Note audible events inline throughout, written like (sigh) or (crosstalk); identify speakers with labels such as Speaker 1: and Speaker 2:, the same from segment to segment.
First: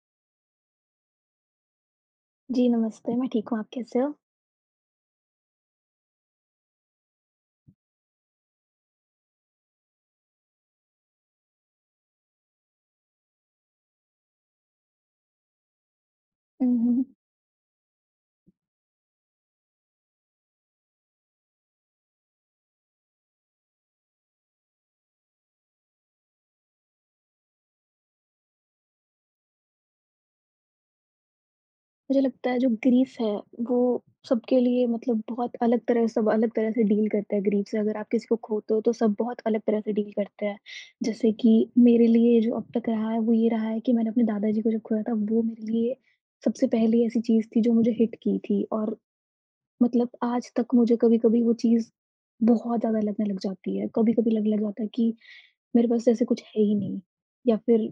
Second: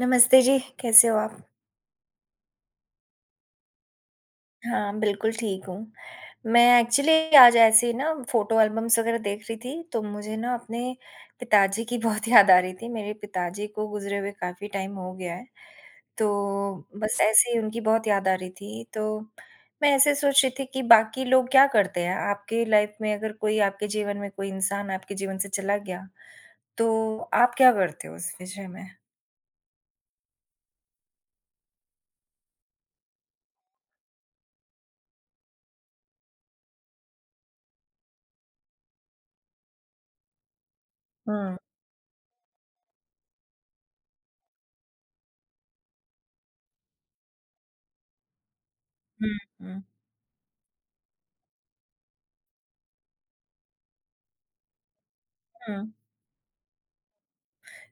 Speaker 1: नमस्ते जी, कैसे हो आप?
Speaker 2: जी, नमस्ते मैं ठीक हूँ आप कैसे हो?
Speaker 1: हाँ, बिल्कुल ठीक हूँ। मैं एक्चुअली आज ऐसे ही ना फ़ोटो एल्बम्स वगैरह देख रही थी। तो मुझे ना अपने पिताजी की बहुत याद आ रही थी। मेरे पिताजी को गुज़रे हुए काफ़ी टाइम हो गया है। तो
Speaker 2: हुँ, हुँ।
Speaker 1: बस ऐसे ही उनकी बहुत याद आ रही थी तो मैं ऐसे सोच रही थी कि बाकी लोग क्या करते हैं? आपके लाइफ़ में अगर कोई आपके जीवन में कोई इंसान आपके जीवन से चला गया। तो आप क्या करते हो इस विषय में?
Speaker 2: मुझे लगता है जो ग्रीफ़ है वो सबके लिए मतलब बहुत अलग तरह सब अलग तरह से डील करते हैं ग्रीफ़ से। अगर आप किसी को खोते हो तो सब बहुत अलग तरह से डील करते हैं। जैसे कि
Speaker 1: हुँ।
Speaker 2: मेरे लिए जो अब तक रहा है वो ये रहा है कि मैंने अपने दादा जी को जब खोया था वो मेरे लिए सबसे पहली ऐसी चीज़ थी। जो मुझे हिट की थी। और
Speaker 1: हुँ, हुँ।
Speaker 2: मतलब आज तक मुझे कभी-कभी वो चीज़ बहुत ज़्यादा लगने लग जाती है। कभी-कभी लगने लग जाता है कि मेरे
Speaker 1: हुँ।
Speaker 2: पास जैसे कुछ है ही नहीं या फ़िर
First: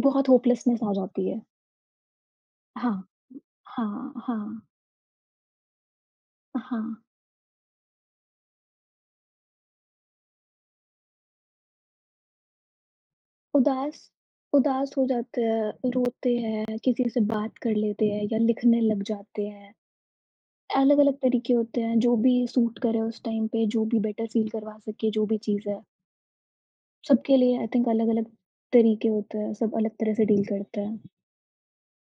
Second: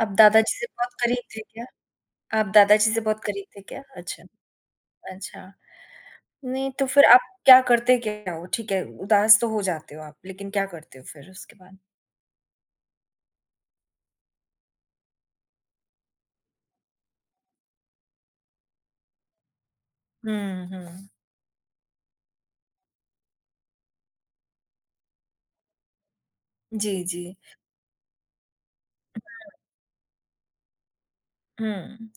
Speaker 1: आप
Speaker 2: बहुत
Speaker 1: दादा जी से
Speaker 2: होपलेस्नेस आ
Speaker 1: बहुत करीब
Speaker 2: जाती
Speaker 1: थे
Speaker 2: है।
Speaker 1: क्या? आप दादा जी से
Speaker 2: हाँ।
Speaker 1: बहुत करीब थे क्या?
Speaker 2: हाँ,
Speaker 1: अच्छा,
Speaker 2: हाँ।
Speaker 1: अच्छा।
Speaker 2: अ,
Speaker 1: नहीं, तो
Speaker 2: हाँ।
Speaker 1: फ़िर आप क्या करते क्या हो? ठीक है उदास तो हो जाते हो आप लेकिन क्या करते हो फ़िर उसके बाद?
Speaker 2: उदास उदास हो जाते हैं, रोते हैं, किसी से बात कर लेते हैं या लिखने लग जाते हैं।
Speaker 1: हुँ, हुँ।
Speaker 2: अलग-अलग तरीके होते हैं, जो भी सूट करे उस टाइम पे, जो भी बेटर फ़ील करवा सके, जो भी चीज़ है।
Speaker 1: जी, जी।
Speaker 2: सबके लिए आई थिंक अलग-अलग तरीके होते हैं, सब अलग तरह से डील करते हैं।
Speaker 1: हुँ।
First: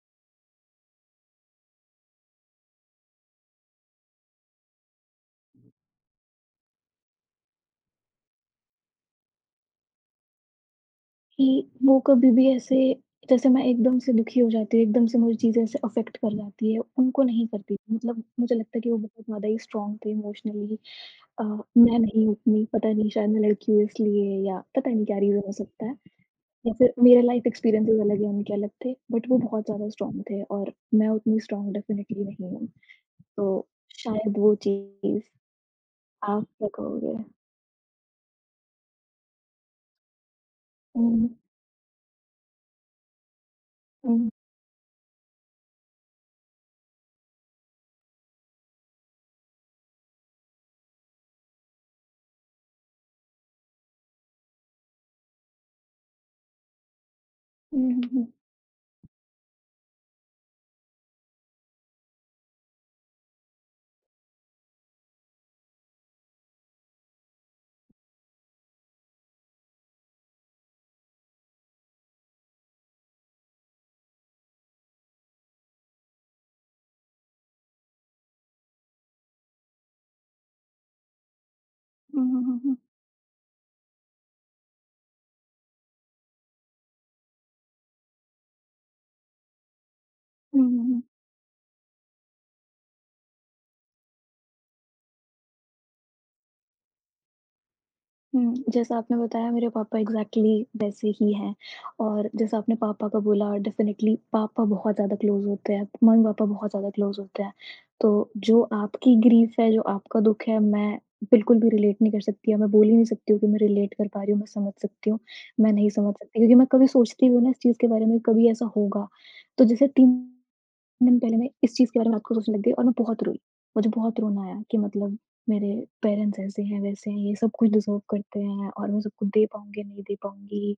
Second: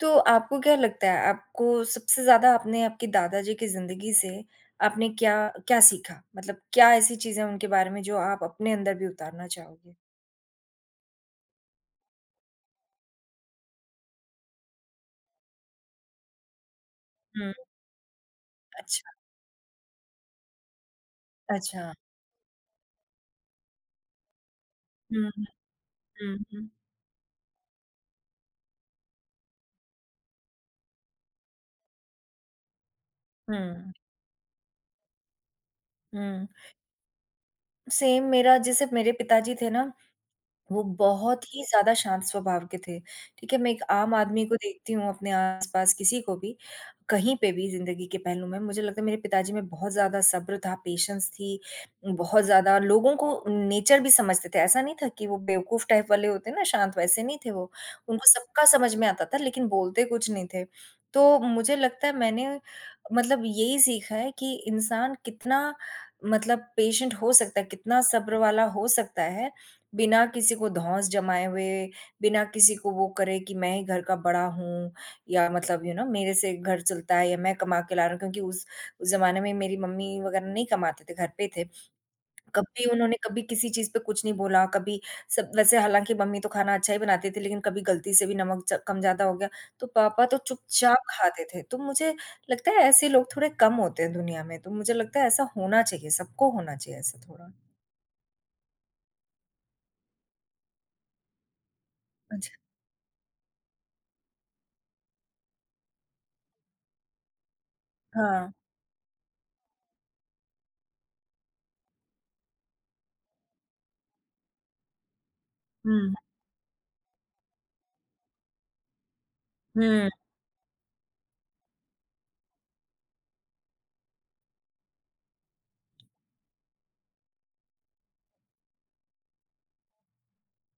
Speaker 1: तो आपको क्या लगता है, आपको सबसे ज़्यादा आपने आपके दादा जी की ज़िंदगी से आपने क्या क्या सीखा, मतलब क्या ऐसी चीज़ें हैं उनके बारे में जो आप अपने अंदर भी उतारना चाहोगे?
Speaker 2: कि वो कभी-भी ऐसे जैसे मैं एकदम से दुखी हो जाती हूँ, एकदम से मुझे चीज़ें ऐसे अफेक्ट कर जाती हैं, उनको नहीं
Speaker 1: हुँ।
Speaker 2: करती थी, मतलब मुझे लगता है कि वो
Speaker 1: अच्छा।
Speaker 2: बहुत ज़्यादा ही स्ट्रॉन्ग थे इमोशनली अ,
Speaker 1: अच्छा।
Speaker 2: मैं नहीं हूँ उतनी, पता नहीं शायद मैं लड़की हुई इसलिए या पता नहीं क्या
Speaker 1: हुँ,
Speaker 2: रीजन
Speaker 1: हुँ।
Speaker 2: हो सकता है
Speaker 1: हुँ, हुँ।
Speaker 2: या फिर मेरा लाइफ़ एक्सपीरियंसेस अलग हैं, उनके अलग थे, बट वो बहुत ज़्यादा स्ट्रॉन्ग थे और मैं उतनी स्ट्रॉन्ग डेफ़िनेटली नहीं हूँ, तो
Speaker 1: हुँ।
Speaker 2: शायद वो चीज़ हाँ,
Speaker 1: हुँ।
Speaker 2: (unintelligible)
Speaker 1: सेम मेरा, जैसे मेरे पिता जी थे ना, वो
Speaker 2: उहुँ।
Speaker 1: बहुत ही ज़्यादा शांत स्वभाव के थे, ठीक है, मैं एक आम
Speaker 2: उहुँ।
Speaker 1: आदमी को देखती हूँ अपने आस-पास, किसी को भी कहीं पे भी ज़िंदगी के पहलू में, मुझे लगता है मेरे पिता जी में बहुत ज़्यादा सब्र था, पेशेंस थी, बहुत ज़्यादा लोगों को नेचर भी समझते थे, ऐसा नहीं था कि वो बेवकूफ़ टाइप वाले होते ना शांत, वैसे नहीं थे वो,
Speaker 2: उहुँ, हुँ,
Speaker 1: उनको
Speaker 2: हुँ।
Speaker 1: सबका समझ में आता था लेकिन बोलते कुछ नहीं थे। तो मुझे लगता है मैंने मतलब यही सीखा है कि इंसान कितना मतलब पेशेंट हो सकता है, कितना सब्र वाला हो सकता है, बिना किसी को धौंस जमाए हुए, बिना किसी को वो करे कि मैं ही घर का बड़ा हूँ या मतलब यू नो मेरे से घर चलता है या मैं कमा के ला रहा हूँ क्योंकि उस उस ज़माने में मेरी मम्मी वग़ैरह नहीं कमा थे, घर पे थे,
Speaker 2: उहुँ। हुँ, हुँ, हुँ।
Speaker 1: कभी उन्होंने कभी किसी चीज़ पे कुछ नहीं बोला, कभी सब वैसे हालाँकि मम्मी तो खाना अच्छा ही बनाती थी लेकिन कभी गलती से भी नमक च कम ज़्यादा हो गया तो पापा तो
Speaker 2: उहुँ, हुँ,
Speaker 1: चुपचाप
Speaker 2: हुँ।
Speaker 1: खाते थे। तो मुझे लगता है ऐसे लोग थोड़े कम होते हैं दुनिया में, तो मुझे लगता है ऐसा होना चाहिए सबको, होना चाहिए ऐसा थोड़ा।
Speaker 2: हुँ, जैसा आपने बताया मेरे पापा एक्ज़ैक्टली वैसे ही हैं। और
Speaker 1: अच्छा।
Speaker 2: जैसा आपने पापा का बोला डेफ़िनिटली पापा बहुत ज़्यादा क्लोज़ होते हैं, मम्मी-पापा बहुत ज़्यादा क्लोज़ होते हैं। तो
Speaker 1: हाँ।
Speaker 2: जो आपकी ग्रीफ़ है, जो आपका दुःख है मैं बिल्कुल भी रिलेट नहीं कर सकती। या मैं बोल ही नहीं सकती हूँ कि मैं रिलेट कर पा रही हूँ, मैं समझ सकती हूँ, मैं नहीं
Speaker 1: हुँ।
Speaker 2: समझ सकती हूँ। लेकिन मैं कभी सोचती भी हूँ ना इस चीज़ के बारे में कभी ऐसा होगा। तो जैसे
Speaker 1: हुँ।
Speaker 2: 3 दिन पहले मैं इस चीज़ के बारे में रात को सोचने लग गई और मैं बहुत रोई। मुझे बहुत रोना आया कि मतलब मेरे पेरेंट्स ऐसे हैं, वैसे हैं, ये सब कुछ डिज़र्व करते हैं और मैं सब कुछ दे पाऊँगी या नहीं दे पाऊँगी।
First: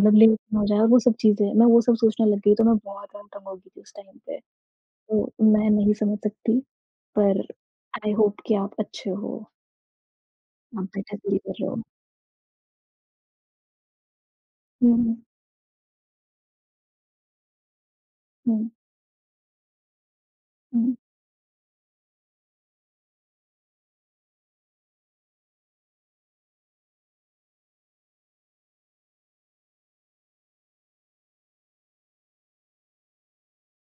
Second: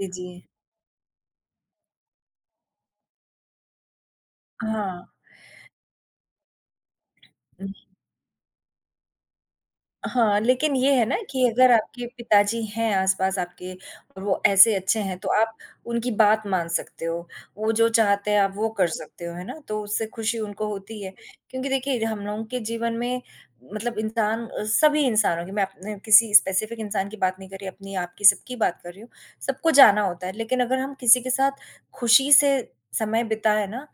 Speaker 1: जी,
Speaker 2: लेट
Speaker 1: जी।
Speaker 2: ना हो जाए और वो सब चीज़ें, मैं वो सब सोचने लग गई तो ना बहुत (unintelligible) हो गई थी उस टाइम पे।
Speaker 1: हाँ।
Speaker 2: तो मैं नहीं समझ सकती पर
Speaker 1: हुँ।
Speaker 2: आई होप कि आप अच्छे हो।
Speaker 1: हाँ, लेकिन
Speaker 2: हाँ,
Speaker 1: ये है
Speaker 2: बेटर
Speaker 1: ना
Speaker 2: फ़ील
Speaker 1: कि
Speaker 2: कर रहे
Speaker 1: अगर
Speaker 2: हो।
Speaker 1: आपके पिताजी हैं आस-पास आपके और वो ऐसे
Speaker 2: हुँ,
Speaker 1: अच्छे
Speaker 2: हुँ।
Speaker 1: हैं, तो आप उनकी बात मान सकते हो। वो जो चाहते हैं आप वो
Speaker 2: हुँ।
Speaker 1: कर सकते हो। है ना? तो उससे ख़ुशी उनको
Speaker 2: हुँ, हुँ।
Speaker 1: होती है क्योंकि देखिए हम लोगों के जीवन में मतलब इंसान अ, सभी इंसानो की मैं अपने किसी स्पेसिफिक इंसान की बात नहीं कर रही, अपनी, आपकी सबकी बात कर रही हूँ। सबको जाना होता है लेकिन अगर हम किसी के साथ ख़ुशी से समय बिताए ना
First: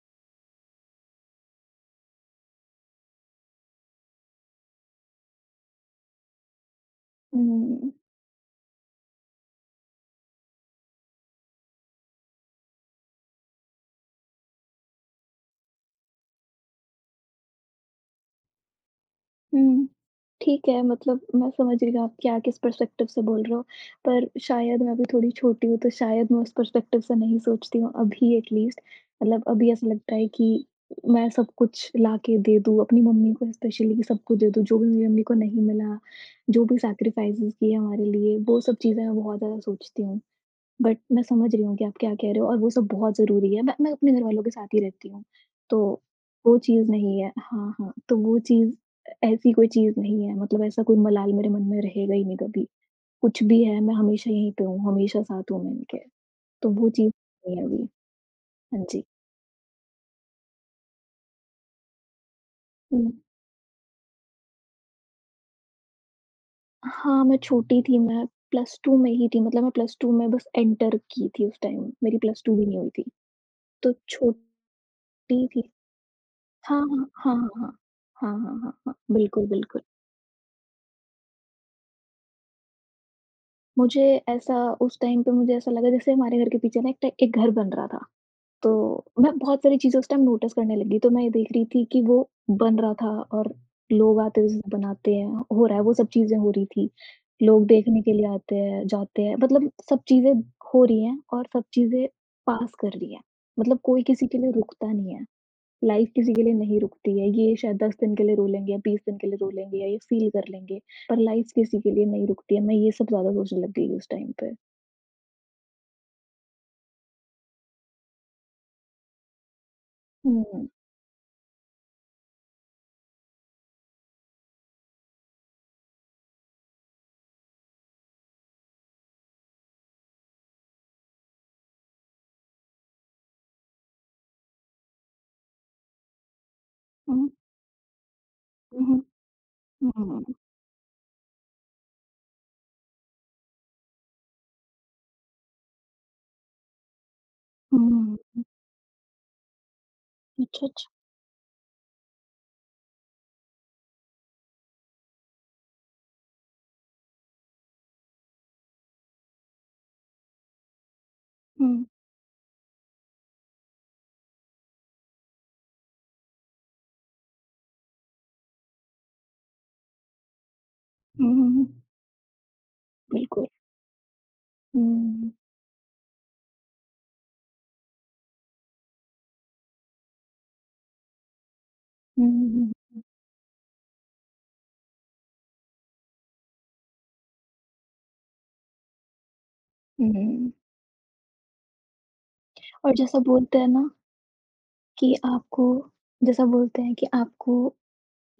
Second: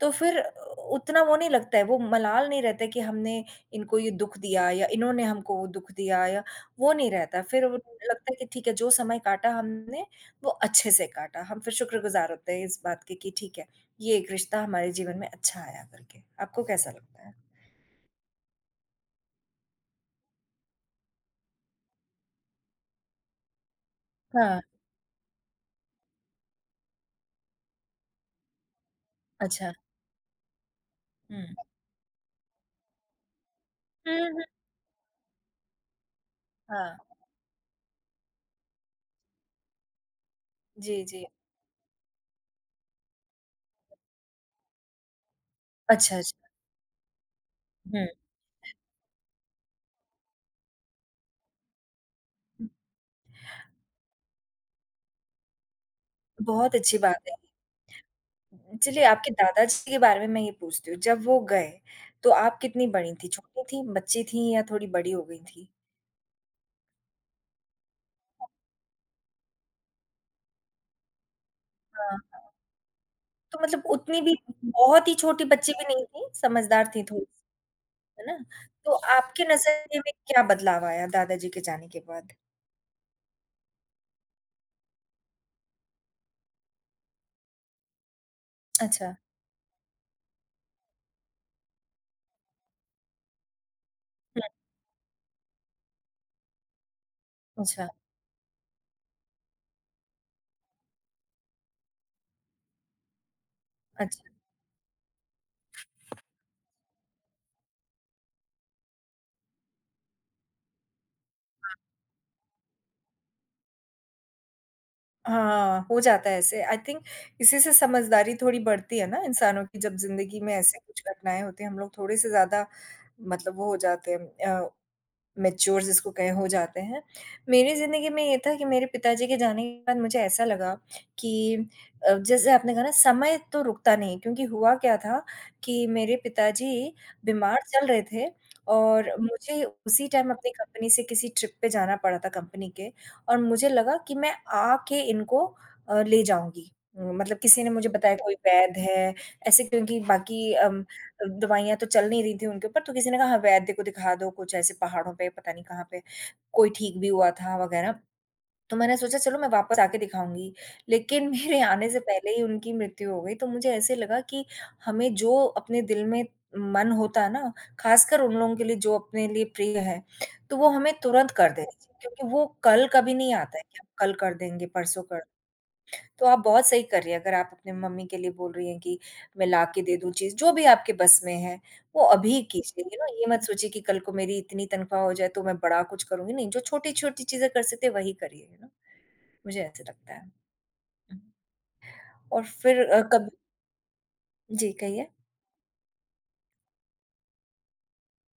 Speaker 1: तो फ़िर उ उतना वो नहीं लगता है। वो मलाल नहीं रहता है कि हमने इनको ये दुःख दिया या इन्होंने हमको वो दुःख दिया या वो नहीं रहता।
Speaker 2: हुँ,
Speaker 1: फ़िर वो
Speaker 2: हुँ।
Speaker 1: लगता है कि ठीक है जो समय काटा हमने वो अच्छे से काटा। हम फ़िर शुक्रगुज़ार होते हैं इस बात के कि ठीक है ये एक रिश्ता हमारे जीवन में अच्छा आया करके। आपको कैसा लगता है?
Speaker 2: हुँ। ठीक है, मतलब मैं समझ रही हूँ कि आप क्या, किस पर्सपेक्टिव से बोल रहे हो, पर
Speaker 1: हाँ।
Speaker 2: शायद मैं अभी थोड़ी छोटी हूँ, तो शायद मैं उस पर्सपेक्टिव से नहीं सोचती हूँ अभी अटलिस्ट, मतलब अभी
Speaker 1: अच्छा।
Speaker 2: ऐसा लगता है कि मैं सब
Speaker 1: हुँ।
Speaker 2: कुछ ला के दे दूँ, अपनी मम्मी को स्पेशली कि सब
Speaker 1: हुँ,
Speaker 2: कुछ
Speaker 1: हुँ।
Speaker 2: दे दूँ, जो भी मेरी मम्मी को नहीं मिला, जो भी
Speaker 1: हाँ।
Speaker 2: सैक्रिफाइज़ किए हमारे लिए वो सब चीज़ें मैं बहुत ज़्यादा सोचती हूँ, बट
Speaker 1: जी,
Speaker 2: मैं
Speaker 1: जी।
Speaker 2: समझ रही हूँ कि आप क्या कह रहे हो और वो सब बहुत ज़रूरी है, मैं मैं अपने घरवालों के साथ ही रहती हूँ, तो
Speaker 1: अच्छा, अच्छा।
Speaker 2: वो चीज़ नहीं है। हाँ, हाँ।
Speaker 1: हुँ।
Speaker 2: तो वो चीज़ ऐसी कोई चीज़ नहीं है, मतलब ऐसा कोई मलाल मेरे मन में रहेगा ही नहीं कभी, कुछ भी है मैं हमेशा यहीं पे हूँ, हमेशा साथ हूँ, मैं इनके, तो
Speaker 1: बहुत
Speaker 2: वो
Speaker 1: अच्छी
Speaker 2: चीज़
Speaker 1: बात है
Speaker 2: नहीं है अभी,
Speaker 1: ये।
Speaker 2: हाँ
Speaker 1: चलिए
Speaker 2: जी।
Speaker 1: आपके दादाजी के बारे में, मैं ये पूछती हूँ, जब वो गए तो आप कितनी बड़ी
Speaker 2: हुँ।
Speaker 1: थीं, छोटी थीं, बच्ची थीं या थोड़ी बड़ी हो गई थीं?
Speaker 2: हाँ, मैं छोटी थी, मैं प्लस 2 में ही थी मतलब मैं प्लस 2 में बस एंटर की थी उस टाइम,
Speaker 1: हाँ,
Speaker 2: मेरी प्लस
Speaker 1: हाँ।
Speaker 2: 2 भी नहीं हुई थी,
Speaker 1: तो मतलब
Speaker 2: तो
Speaker 1: उतनी भी
Speaker 2: छोटी
Speaker 1: बहुत ही छोटी
Speaker 2: थी।
Speaker 1: बच्ची भी नहीं थी,
Speaker 2: हाँ,
Speaker 1: समझदार थीं,
Speaker 2: हाँ,
Speaker 1: थोड़ी-सी,
Speaker 2: हाँ, हाँ।
Speaker 1: है
Speaker 2: हाँ,
Speaker 1: ना?
Speaker 2: हाँ, हाँ, हाँ।
Speaker 1: तो आपके
Speaker 2: बिल्कुल, बिल्कुल।
Speaker 1: नज़रिए में क्या बदलाव आया दादाजी के जाने के बाद?
Speaker 2: मुझे ऐसा उस टाइम पे मुझे ऐसा लगा जैसे हमारे घर के पीछे ना एक ट एक घर बन रहा था, तो
Speaker 1: अच्छा।
Speaker 2: मैं बहुत सारी चीज़ों उस टाइम नोटिस करने लग गई, तो मैं ये देख रही थी कि वो बन रहा था और लोग आते
Speaker 1: हुँ।
Speaker 2: उसे बनाते हैं हो रहा है, वो सब चीज़ें हो रही थी। लोग
Speaker 1: अच्छा।
Speaker 2: देखने के लिए आते हैं, जाते हैं मतलब सब चीज़ें हो रही हैं और सब चीज़ें पास कर रही हैं, मतलब कोई
Speaker 1: अच्छा।
Speaker 2: किसी के लिए रुकता नहीं है, लाइफ़ किसी के लिए नहीं रुकती है। ये शायद 10 दिन के लिए रो लेंगे या 20 दिन के लिए रो लेंगे या ये फ़ील कर लेंगे, पर लाइफ़
Speaker 1: हाँ।
Speaker 2: किसी के लिए नहीं रुकती है। मैं ये सब ज़्यादा सोचने लग गई उस टाइम पे।
Speaker 1: हाँ, हो जाता है ऐसे, आई थिंक इसी से समझदारी थोड़ी बढ़ती है ना इंसानों की जब ज़िंदगी में
Speaker 2: हुँ।
Speaker 1: ऐसे कुछ घटनाएँ होती हैं, हम लोग थोड़े-से ज़्यादा मतलब वो हो जाते हैं अ, मैच्योर जिसको कहें हो जाते हैं। मेरी ज़िंदगी में ये था कि मेरे पिताजी के जाने के बाद मुझे ऐसा लगा कि अ, जैसे आपने कहा ना समय तो रुकता नहीं है, क्योंकि हुआ क्या था कि मेरे पिताजी
Speaker 2: हुँ।
Speaker 1: बीमार चल रहे थे
Speaker 2: उहुँ।
Speaker 1: और मुझे
Speaker 2: हुँ, हुँ,
Speaker 1: उसी
Speaker 2: हुँ,
Speaker 1: टाइम
Speaker 2: हुँ।
Speaker 1: अपनी कंपनी से किसी ट्रिप पे जाना पड़ा था कंपनी के और मुझे लगा कि मैं आके इनको अ, ले जाऊँगी, मतलब किसी ने
Speaker 2: हुँ,
Speaker 1: मुझे
Speaker 2: हुँ,
Speaker 1: बताया
Speaker 2: हुँ,
Speaker 1: कोई
Speaker 2: हुँ।
Speaker 1: वैध है, ऐसे क्योंकि बाकी
Speaker 2: अच्छा,
Speaker 1: अम
Speaker 2: अच्छा।
Speaker 1: अ, दवाइयाँ तो चल नहीं रही थी उनके ऊपर तो किसी ने कहा हाँ, वैध को दिखा दो कुछ ऐसे पहाड़ों पे पता नहीं कहाँ पे, कोई ठीक भी हुआ था वगैरह, तो मैंने सोचा चलो, मैं वापस आके दिखाऊँगी, लेकिन मेरे
Speaker 2: हुँ।
Speaker 1: आने से पहले ही उनकी मृत्यु हो गई तो मुझे ऐसे लगा कि हमें जो अपने दिल में मन होता है ना, ख़ासकर उन लोगों के लिए जो अपने लिए प्रिय हैं, तो वो हमें तुरंत
Speaker 2: हुँ,
Speaker 1: कर
Speaker 2: हुँ,
Speaker 1: देने
Speaker 2: हुँ।
Speaker 1: चाहिए क्योंकि वो कल कभी नहीं
Speaker 2: बिल्कुल।
Speaker 1: आता है कि हम कल कर देंगे, परसों कर
Speaker 2: हुँ।
Speaker 1: तो आप बहुत सही कर रही हैं अगर आप अपने मम्मी के लिए बोल रही हैं कि मैं लाके दे दूँ चीज़। जो भी आपके बस में है, वो
Speaker 2: हुँ,
Speaker 1: अभी
Speaker 2: हुँ,
Speaker 1: ही
Speaker 2: हुँ, हुँ,
Speaker 1: कीजिए यू
Speaker 2: हुँ।
Speaker 1: नो? ये मत सोचिए कि कल को मेरी इतनी तनख़्वाह हो जाए तो मैं बड़ा कुछ करूँगी। नहीं, जो छोटी-छोटी चीज़ें कर सकते वही करिए, मुझे ऐसे
Speaker 2: हुँ,
Speaker 1: लगता है।
Speaker 2: हुँ।
Speaker 1: और फिर
Speaker 2: और
Speaker 1: अ,
Speaker 2: जैसा
Speaker 1: कब
Speaker 2: बोलते हैं ना
Speaker 1: जी, कहिए।
Speaker 2: कि आपको जैसा बोलते हैं कि आपको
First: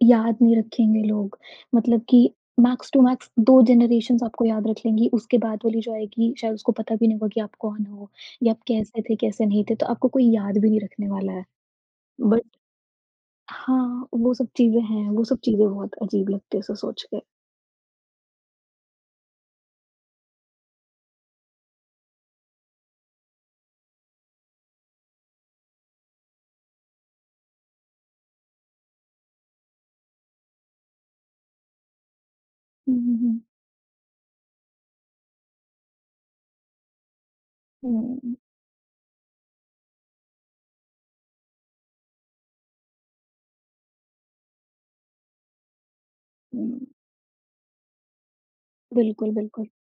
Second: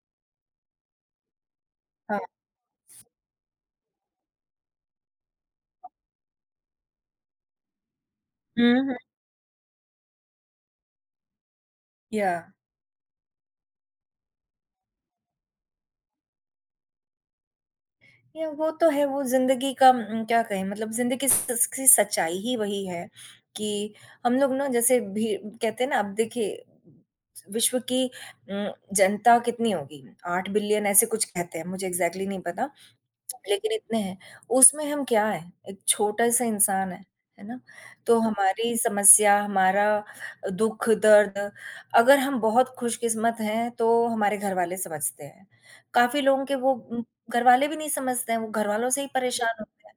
Speaker 2: याद नहीं रखेंगे लोग मतलब
Speaker 1: हाँ।
Speaker 2: कि मैक्स टू मैक्स 2 जनेरेशन्स आपको याद रख लेंगी, उसके बाद वाली जो आएगी, शायद उसको पता भी नहीं होगा कि आप कौन हो या आप
Speaker 1: हुँ, हुँ।
Speaker 2: कैसे थे, कैसे नहीं थे। तो आपको कोई याद भी नहीं रखने वाला है। बट
Speaker 1: या
Speaker 2: हाँ, वो सब चीज़ें हैं, वो सब चीज़ें बहुत अजीब लगती हैं ऐसे सोच के।
Speaker 1: ये वो तो है, वो ज़िंदगी का उम, क्या कहें मतलब ज़िंदगी स स सच्चाई ही वही है कि हम लोग ना जैसे भी कहते हैं ना, अब देखिए विश्व की उम, जनता कितनी होगी? 8 बिलियन ऐसे कुछ कहते हैं, मुझे एग्ज़ैक्टली नहीं पता,
Speaker 2: हुँ, हुँ, हुँ।
Speaker 1: (smacks lips) लेकिन इतने हैं, उसमें हम क्या है, एक छोटा-सा इंसान हैं, है ना? तो
Speaker 2: हुँ, हुँ।
Speaker 1: हमारी समस्या, हमारा अ, दुःख-दर्द अगर हम बहुत खुशकिस्मत हैं तो हमारे घरवाले समझते हैं, काफ़ी लोगों के वो
Speaker 2: हुँ।
Speaker 1: उम, घरवाले भी नहीं समझते हैं, वो घरवालों से ही
Speaker 2: बिल्कुल,
Speaker 1: परेशान
Speaker 2: बिल्कुल।
Speaker 1: होते हैं,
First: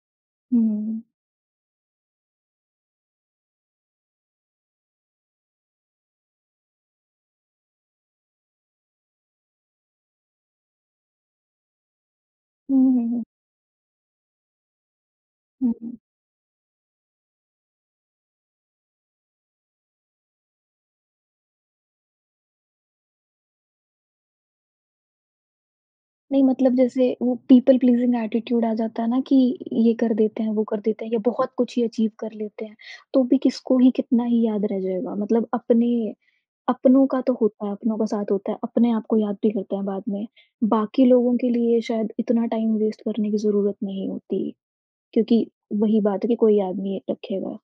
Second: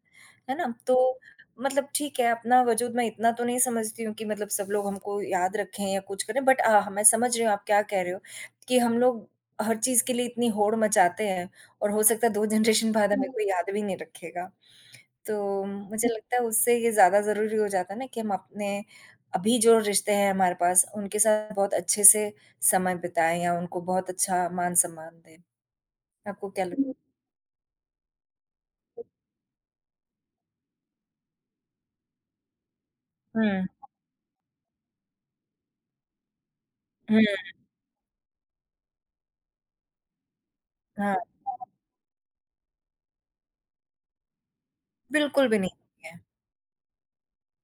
Speaker 1: है
Speaker 2: हुँ,
Speaker 1: ना?
Speaker 2: हुँ, हुँ।
Speaker 1: तो मतलब ठीक है अपना वज़ूद मैं इतना तो नहीं समझती हूँ कि मतलब सब लोग हमको याद रखें या कुछ करें, बट अ, ह मैं समझ रहे हैं आप क्या कह रहे हो कि हम लोग हर चीज़ के लिए इतनी होड़ मचाते हैं और हो सकता है 2 जनरेशन
Speaker 2: हुँ, हुँ,
Speaker 1: बाद
Speaker 2: हुँ।
Speaker 1: हमें कोई याद भी नहीं रखेगा। तो
Speaker 2: हुँ, हुँ।
Speaker 1: मुझे लगता है उससे ये ज़्यादा ज़रूरी हो जाता है ना कि हम अपने अभी जो रिश्ते हैं हमारे पास, उनके साथ बहुत अच्छे से समय बिताएँ या उनको बहुत अच्छा मान-सम्मान दें,
Speaker 2: नहीं,
Speaker 1: आपको क्या
Speaker 2: मतलब
Speaker 1: लग
Speaker 2: जैसे वो पीपल प्लीज़िंग एटीट्यूड आ जाता है ना कि ये कर देते हैं, वो कर देते हैं या बहुत कुछ ही अचीव कर लेते हैं, तो भी
Speaker 1: हुँ।
Speaker 2: किसको ही, कितना ही याद रह जाएगा? मतलब अपने अपनों का
Speaker 1: हुँ।
Speaker 2: तो होता है, अपनों का साथ होता है, अपने आप को याद भी करते हैं बाद में, बाकी
Speaker 1: हाँ।
Speaker 2: लोगों के लिए शायद इतना टाइम वेस्ट करने की ज़रूरत नहीं होती क्योंकि
Speaker 1: बिल्कुल भी नहीं
Speaker 2: वही
Speaker 1: होती है।
Speaker 2: बात है कि कोई याद नहीं रखेगा।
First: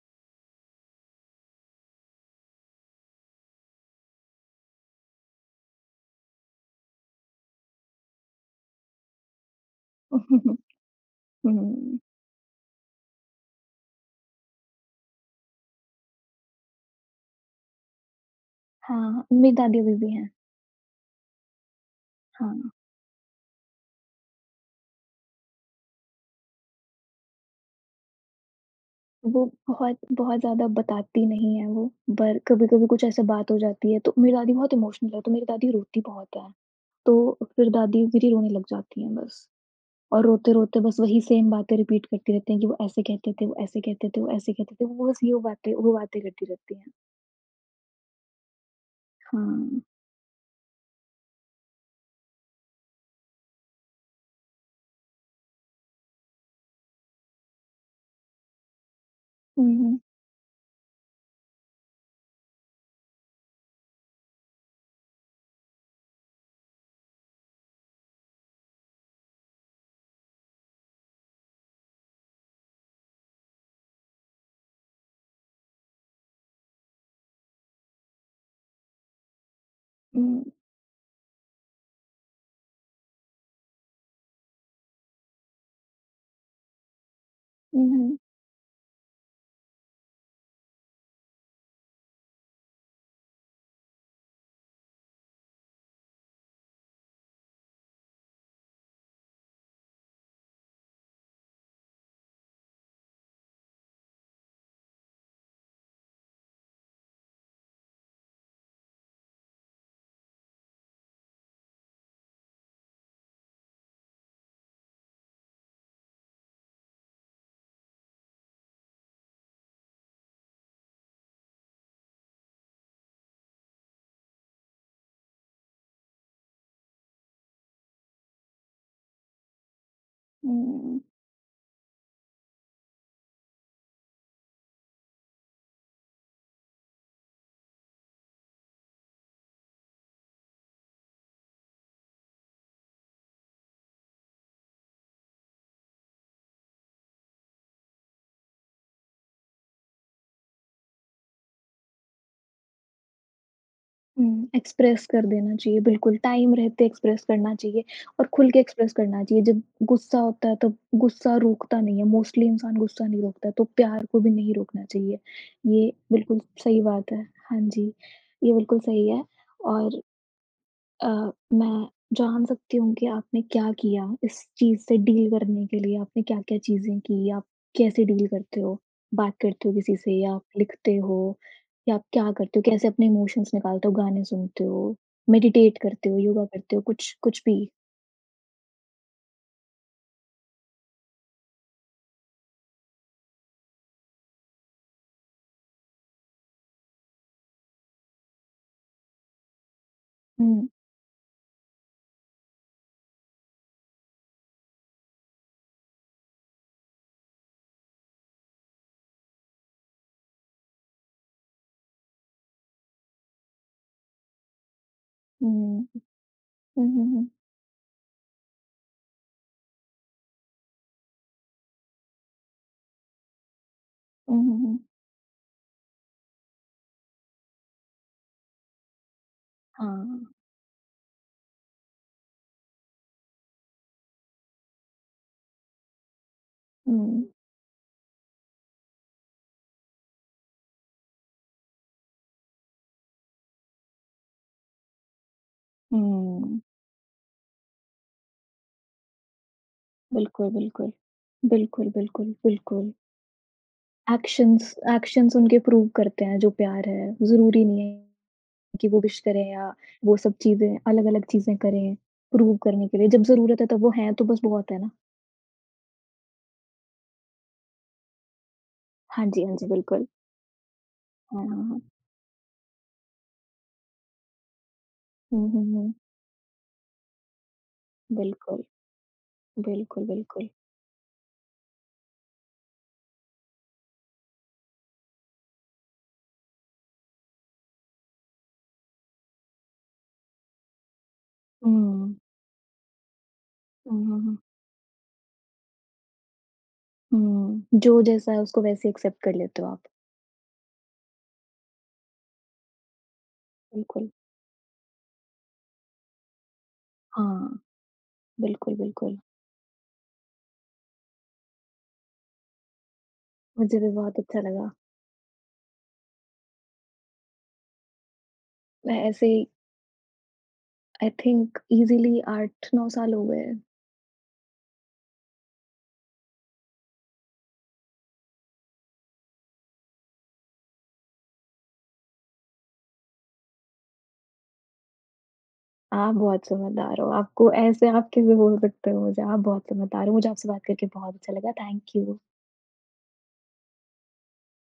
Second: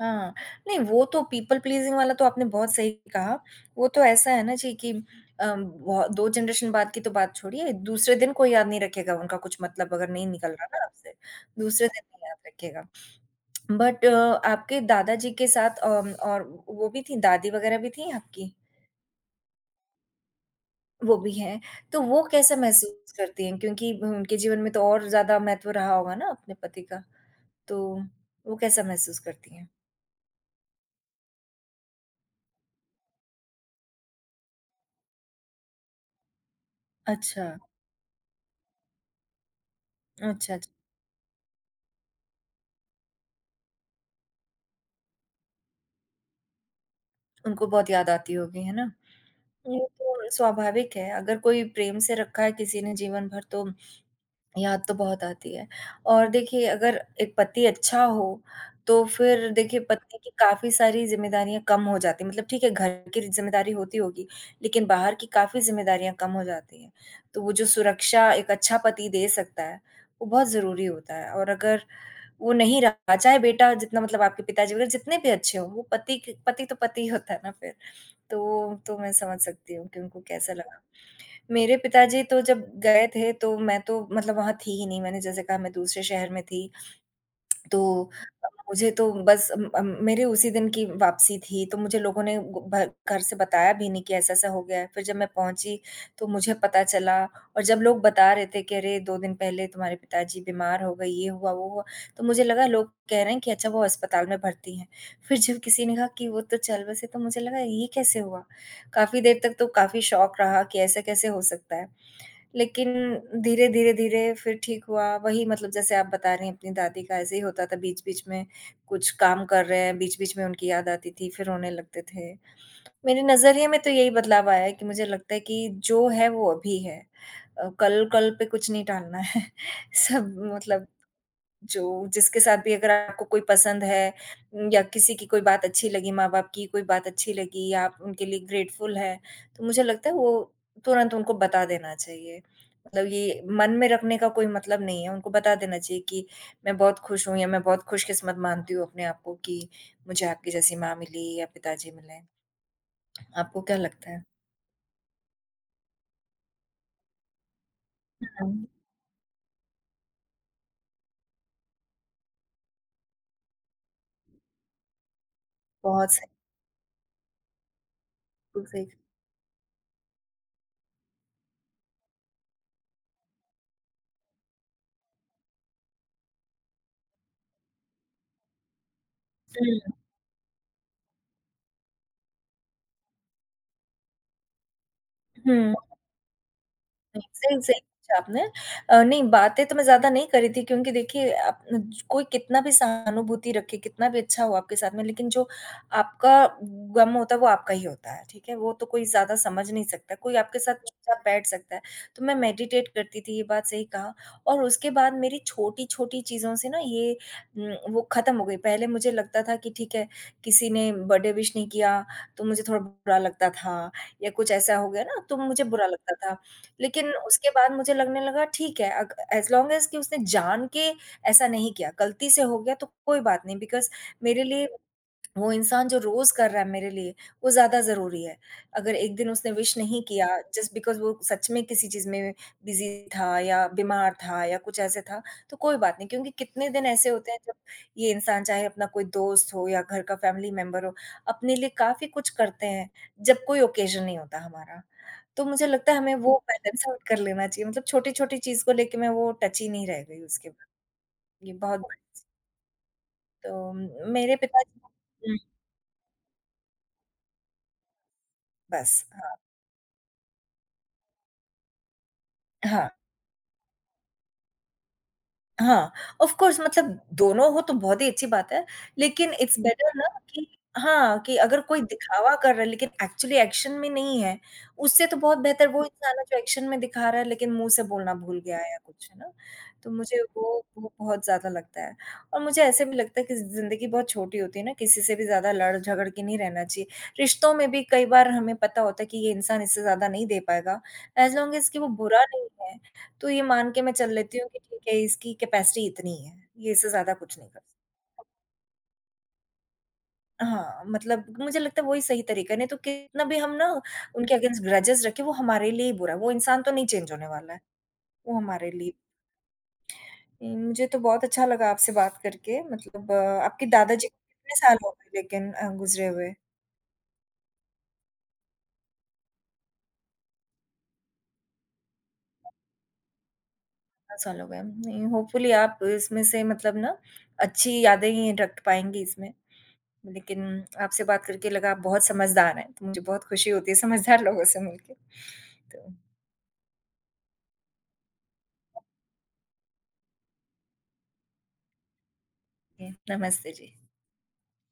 Speaker 1: हाँ, नहीं वो तो पीपल प्लीज़िंग वाला तो आपने बहुत सही कहा, वो तो ऐसा है ना जी कि अम, बहु 2 जनरेशन बाद की तो बात छोड़िए, दूसरे दिन कोई याद नहीं रखेगा, उनका कुछ मतलब अगर नहीं
Speaker 2: उहुँ,
Speaker 1: निकल
Speaker 2: हुँ।
Speaker 1: रहा ना आपसे, दूसरे
Speaker 2: हुँ।
Speaker 1: दिन नहीं याद रखेगा, बट आपके दादा जी के साथ अ, और वो भी थीं दादी वग़ैरह भी थीं आपकी?
Speaker 2: हाँ, मेरी दादी अभी-भी हैं।
Speaker 1: वो भी हैं, तो वो कैसा
Speaker 2: हाँ।
Speaker 1: महसूस करती हैं, क्योंकि उनके जीवन में तो और ज़्यादा महत्व रहा होगा ना अपने पति का, तो वो कैसा महसूस
Speaker 2: वो
Speaker 1: करती हैं?
Speaker 2: बहुत बहुत ज़्यादा बताती नहीं है, वो बर कभी-कभी कुछ ऐसा बात हो जाती है तो मेरी दादी बहुत इमोशनल है, तो मेरी दादी रोती बहुत है, तो
Speaker 1: अच्छा।
Speaker 2: फिर दादी मेरी रोने लग जाती हैं बस और
Speaker 1: अच्छा, अच्छ
Speaker 2: रोते-रोते बस वही सेम बातें रिपीट करती रहती हैं कि, "वो ऐसे कहते थे वो ऐसे कहते थे वो ऐसे कहते थे" वो बस यो बातें वो बातें करती रहती हैं।
Speaker 1: उनको बहुत याद आती होगी, है ना? ये
Speaker 2: हाँ।
Speaker 1: तो स्वाभाविक है, अगर कोई प्रेम से रखा है किसी ने जीवन भर तो याद तो बहुत आती है और देखिए अगर एक पति अच्छा हो, तो फिर
Speaker 2: हुँ,
Speaker 1: देखिए
Speaker 2: हुँ।
Speaker 1: पत्नी की काफ़ी सारी ज़िम्मेदारियाँ कम हो जाती हैं, मतलब ठीक है, घर की ज़िम्मेदारी होती होगी लेकिन बाहर की काफ़ी ज़िम्मेदारियाँ कम हो जाती हैं, तो वो जो सुरक्षा एक अच्छा पति दे सकता है, वो बहुत ज़रूरी होता है और अगर वो नहीं रहा चाहे बेटा जितना मतलब आपके पिताजी वग़ैरह जितने भी अच्छे हों, वो पति के पति तो पति ही होता है ना फिर, तो तो मैं समझ सकती हूँ कि उनको
Speaker 2: हुँ।
Speaker 1: कैसा लगा। मेरे पिताजी तो जब गए थे तो मैं तो मतलब वहाँ थी ही नहीं, मैंने जैसे कहा मैं दूसरे शहर में थी,
Speaker 2: हुँ,
Speaker 1: तो
Speaker 2: हुँ।
Speaker 1: अ, मुझे तो बस अम अम, मेरे उसी दिन की वापसी थी, तो मुझे लोगों ने ब भर घर से बताया भी नहीं कि ऐसा-ऐसा हो गया है, फिर जब मैं पहुँची तो मुझे पता चला और जब लोग बता रहे थे कि, "अरे! 2 दिन पहले तुम्हारे पिताजी बीमार हो गए, ये हुआ, वो हुआ," तो मुझे लगा लोग कह रहे हैं कि अच्छा वो अस्पताल में भर्ती हैं, फिर जब किसी ने कहा कि वो तो चल बसे, तो मुझे लगा ये कैसे हुआ? काफ़ी देर तक तो काफ़ी शॉक रहा कि ऐसा कैसे हो सकता है, लेकिन धीरे, धीरे, धीरे फिर ठीक हुआ, वही मतलब जैसे आप बता रही हैं अपनी दादी का, ऐसे ही होता था, बीच-बीच में कुछ काम कर रहे हैं, बीच-बीच में उनकी याद आती थी, फिर रोने लगते थे। मेरे नज़रिए में तो यही बदलाव आया है कि मुझे लगता है कि जो है, वो अभी हैं अ, कल कल पे कुछ नहीं टालना है, सब मतलब
Speaker 2: हुँ।
Speaker 1: जो जिसके साथ भी अगर आपको कोई पसंद है या किसी की कोई बात अच्छी लगी, माँ-बाप की कोई बात अच्छी लगी, आप उनके लिए ग्रेटफुल है, तो मुझे लगता है वो तुरंत उनको बता देना चाहिए, मतलब ये मन में रखने का कोई मतलब नहीं है, उनको बता देना चाहिए कि, मैं बहुत खुश हूँ या मैं बहुत खुश किस्मत मानती हूँ अपने आप को कि मुझे आपकी जैसी माँ मिली या पिताजी मिले, आपको क्या लगता है?
Speaker 2: हुँ, एक्सप्रेस कर देना चाहिए, बिल्कुल टाइम रहते एक्सप्रेस करना चाहिए और खुल के
Speaker 1: हुँ।
Speaker 2: एक्सप्रेस करना चाहिए, जब गुस्सा होता है तब गुस्सा रोकता नहीं है, मोस्टली इंसान गुस्सा नहीं रोकता, तो प्यार को भी नहीं रोकना चाहिए, ये
Speaker 1: बहुत सही।
Speaker 2: बिल्कुल सही बात है। हाँ जी, ये
Speaker 1: कुल
Speaker 2: बिल्कुल
Speaker 1: सही।
Speaker 2: सही है और अ, मैं जान सकती हूँ कि आपने क्या किया इस चीज़ से डील करने के लिए, आपने क्या-क्या चीज़ें की, आप कैसे डील करते हो, बात करते हो
Speaker 1: हुँ।
Speaker 2: किसी से या लिखते हो या आप क्या करते हो, कैसे अपने इमोशंस निकालते हो, गाने सुनते हो,
Speaker 1: हुँ।
Speaker 2: मेडिटेट करते हो, योगा करते हो, कुछ
Speaker 1: हुँ,
Speaker 2: कुछ
Speaker 1: सही
Speaker 2: भी?
Speaker 1: सही पूछा आपने अ, नहीं बातें तो मैं ज़्यादा नहीं कर रही थी क्योंकि देखिए अब कोई कितना भी सहानुभूति रखे, कितना भी अच्छा हो आपके साथ में, लेकिन जो आपका ग़म होता है, वो आपका ही होता है, ठीक है? वो तो कोई ज़्यादा समझ नहीं सकता, कोई आपके
Speaker 2: हुँ।
Speaker 1: साथ चुपचाप बैठ सकता है, तो मैं मेडिटेट करती थी, ये बात सही कहा और उसके बाद मेरी छोटी-छोटी चीज़ों से ना ये उम, वो ख़त्म हो गई, पहले मुझे लगता था कि ठीक है, किसी ने बर्थडे विश नहीं किया तो मुझे थोड़ा बुरा लगता था या कुछ ऐसा हो गया ना तो मुझे बुरा
Speaker 2: हुँ।
Speaker 1: लगता था,
Speaker 2: हुँ, हुँ,
Speaker 1: लेकिन
Speaker 2: हुँ।
Speaker 1: उसके बाद मुझे लगने लगा ठीक है, अग एज़ लॉन्ग एज़ कि उसने जान के ऐसा नहीं किया, गलती से हो गया तो कोई बात नहीं बिकॉज़
Speaker 2: हुँ,
Speaker 1: मेरे
Speaker 2: हुँ,
Speaker 1: लिए
Speaker 2: हुँ।
Speaker 1: वो इंसान जो रोज़ कर रहा है मेरे लिए, वो ज़्यादा ज़रूरी है, अगर एक दिन उसने विश नहीं किया
Speaker 2: हाँ।
Speaker 1: जस्ट बिकॉज़ वो सच में किसी चीज़ में बिज़ी था या बीमार था या कुछ ऐसे था, तो कोई बात नहीं क्योंकि कितने दिन ऐसे
Speaker 2: हुँ।
Speaker 1: होते हैं जब ये इंसान चाहे अपना कोई दोस्त हो या घर का फ़ैमिली मेंबर हो, अपने लिए काफ़ी कुछ करते हैं, जब कोई ऑकेजन नहीं होता हमारा, तो मुझे लगता है हमें वो
Speaker 2: हुँ।
Speaker 1: पैटर्न सेट कर लेना चाहिए मतलब छोटी-छोटी चीज़ को लेके मैं वो टची नहीं रह गई उसके
Speaker 2: बिल्कुल,
Speaker 1: बाद,
Speaker 2: बिल्कुल।
Speaker 1: ये बहुत
Speaker 2: बिल्कुल,
Speaker 1: बड़ (unintelligible)
Speaker 2: बिल्कुल, बिल्कुल।
Speaker 1: तो, मेरे
Speaker 2: एक्शंस
Speaker 1: पिताजी को हुँ।
Speaker 2: एक्शंस उनके प्रूफ़ करते हैं जो प्यार है, ज़रूरी नहीं है कि वो
Speaker 1: बस,
Speaker 2: विश
Speaker 1: हाँ।
Speaker 2: करें या वो सब चीज़ें अलग-अलग चीज़ें करें प्रूव करने
Speaker 1: हाँ।
Speaker 2: के लिए, जब ज़रूरत है तब वो हैं, तो बस बहुत है ना।
Speaker 1: हाँ, ऑफ़ कोर्स मतलब दोनों हो तो बहुत ही अच्छी बात है,
Speaker 2: हाँ
Speaker 1: लेकिन
Speaker 2: जी, हाँ
Speaker 1: इट्स
Speaker 2: जी।
Speaker 1: बेटर ना
Speaker 2: बिल्कुल।
Speaker 1: कि हाँ, कि
Speaker 2: हाँ,
Speaker 1: अगर कोई
Speaker 2: हाँ।
Speaker 1: दिखावा कर रहा है लेकिन एक्चुअली एक्शन में नहीं है, उससे तो बहुत
Speaker 2: हुँ, हुँ,
Speaker 1: बेहतर वो
Speaker 2: हुँ।
Speaker 1: इंसान जो एक्शन में दिखा रहा है लेकिन मुँह से बोलना भूल गया
Speaker 2: बिल्कुल।
Speaker 1: है या कुछ, है ना? तो
Speaker 2: बिल्कुल,
Speaker 1: मुझे
Speaker 2: बिल्कुल।
Speaker 1: वो वो बहुत ज़्यादा लगता है और मुझे ऐसे भी लगता है कि ज़िंदगी बहुत छोटी होती है ना, किसी से भी ज़्यादा लड़-झगड़ के नहीं रहना चाहिए, रिश्तों में भी कई बार हमें पता होता है कि ये इंसान इससे ज़्यादा नहीं दे पाएगा, एज लॉन्ग एज कि वो
Speaker 2: हुँ।
Speaker 1: बुरा नहीं है, तो ये मान के मैं
Speaker 2: हुँ,
Speaker 1: चल
Speaker 2: हुँ, हुँ।
Speaker 1: लेती हूँ कि ठीक है इसकी कैपेसिटी इतनी ही है, ये इससे ज़्यादा कुछ नहीं कर
Speaker 2: हुँ,
Speaker 1: सकता।
Speaker 2: जो जैसा है उसको वैसे एक्सेप्ट कर लेते हो आप।
Speaker 1: हाँ, मतलब मुझे लगता है वही सही तरीका है, नहीं तो कितना भी हम ना
Speaker 2: बिल्कुल।
Speaker 1: उनके अगैन्स्ट ग्रेजेस रखें, वो हमारे लिए ही बुरा है, वो इंसान तो नहीं चेंज होने
Speaker 2: हाँ।
Speaker 1: वाला है, वो हमारे
Speaker 2: बिल्कुल,
Speaker 1: लिए
Speaker 2: बिल्कुल।
Speaker 1: मुझे तो बहुत अच्छा लगा आपसे बात करके मतलब आपके
Speaker 2: मुझे भी
Speaker 1: दादाजी को
Speaker 2: बहुत अच्छा
Speaker 1: कितने
Speaker 2: लगा।
Speaker 1: साल हो गए लेकिन अ, गुज़रे हुए?
Speaker 2: मैं ऐसे ही आई थिंक ईज़ीली 8-9 साल हो गए हैं।
Speaker 1: बहुत साल हो गए अब, नहीं, होपफुली आप इसमें से मतलब ना अच्छी यादें ही रख पाएँगी इसमें, लेकिन आपसे बात करके लगा आप बहुत समझदार हैं, तो मुझे बहुत खुशी होती है समझदार लोगों से मिलके, तो
Speaker 2: आप बहुत समझदार हो, आपको ऐसे आप कैसे बोल सकते हो मुझे, आप बहुत समझदार हो, मुझे आपसे बात करके बहुत अच्छा लगा, थैंक यू।
Speaker 1: जी, नमस्ते जी।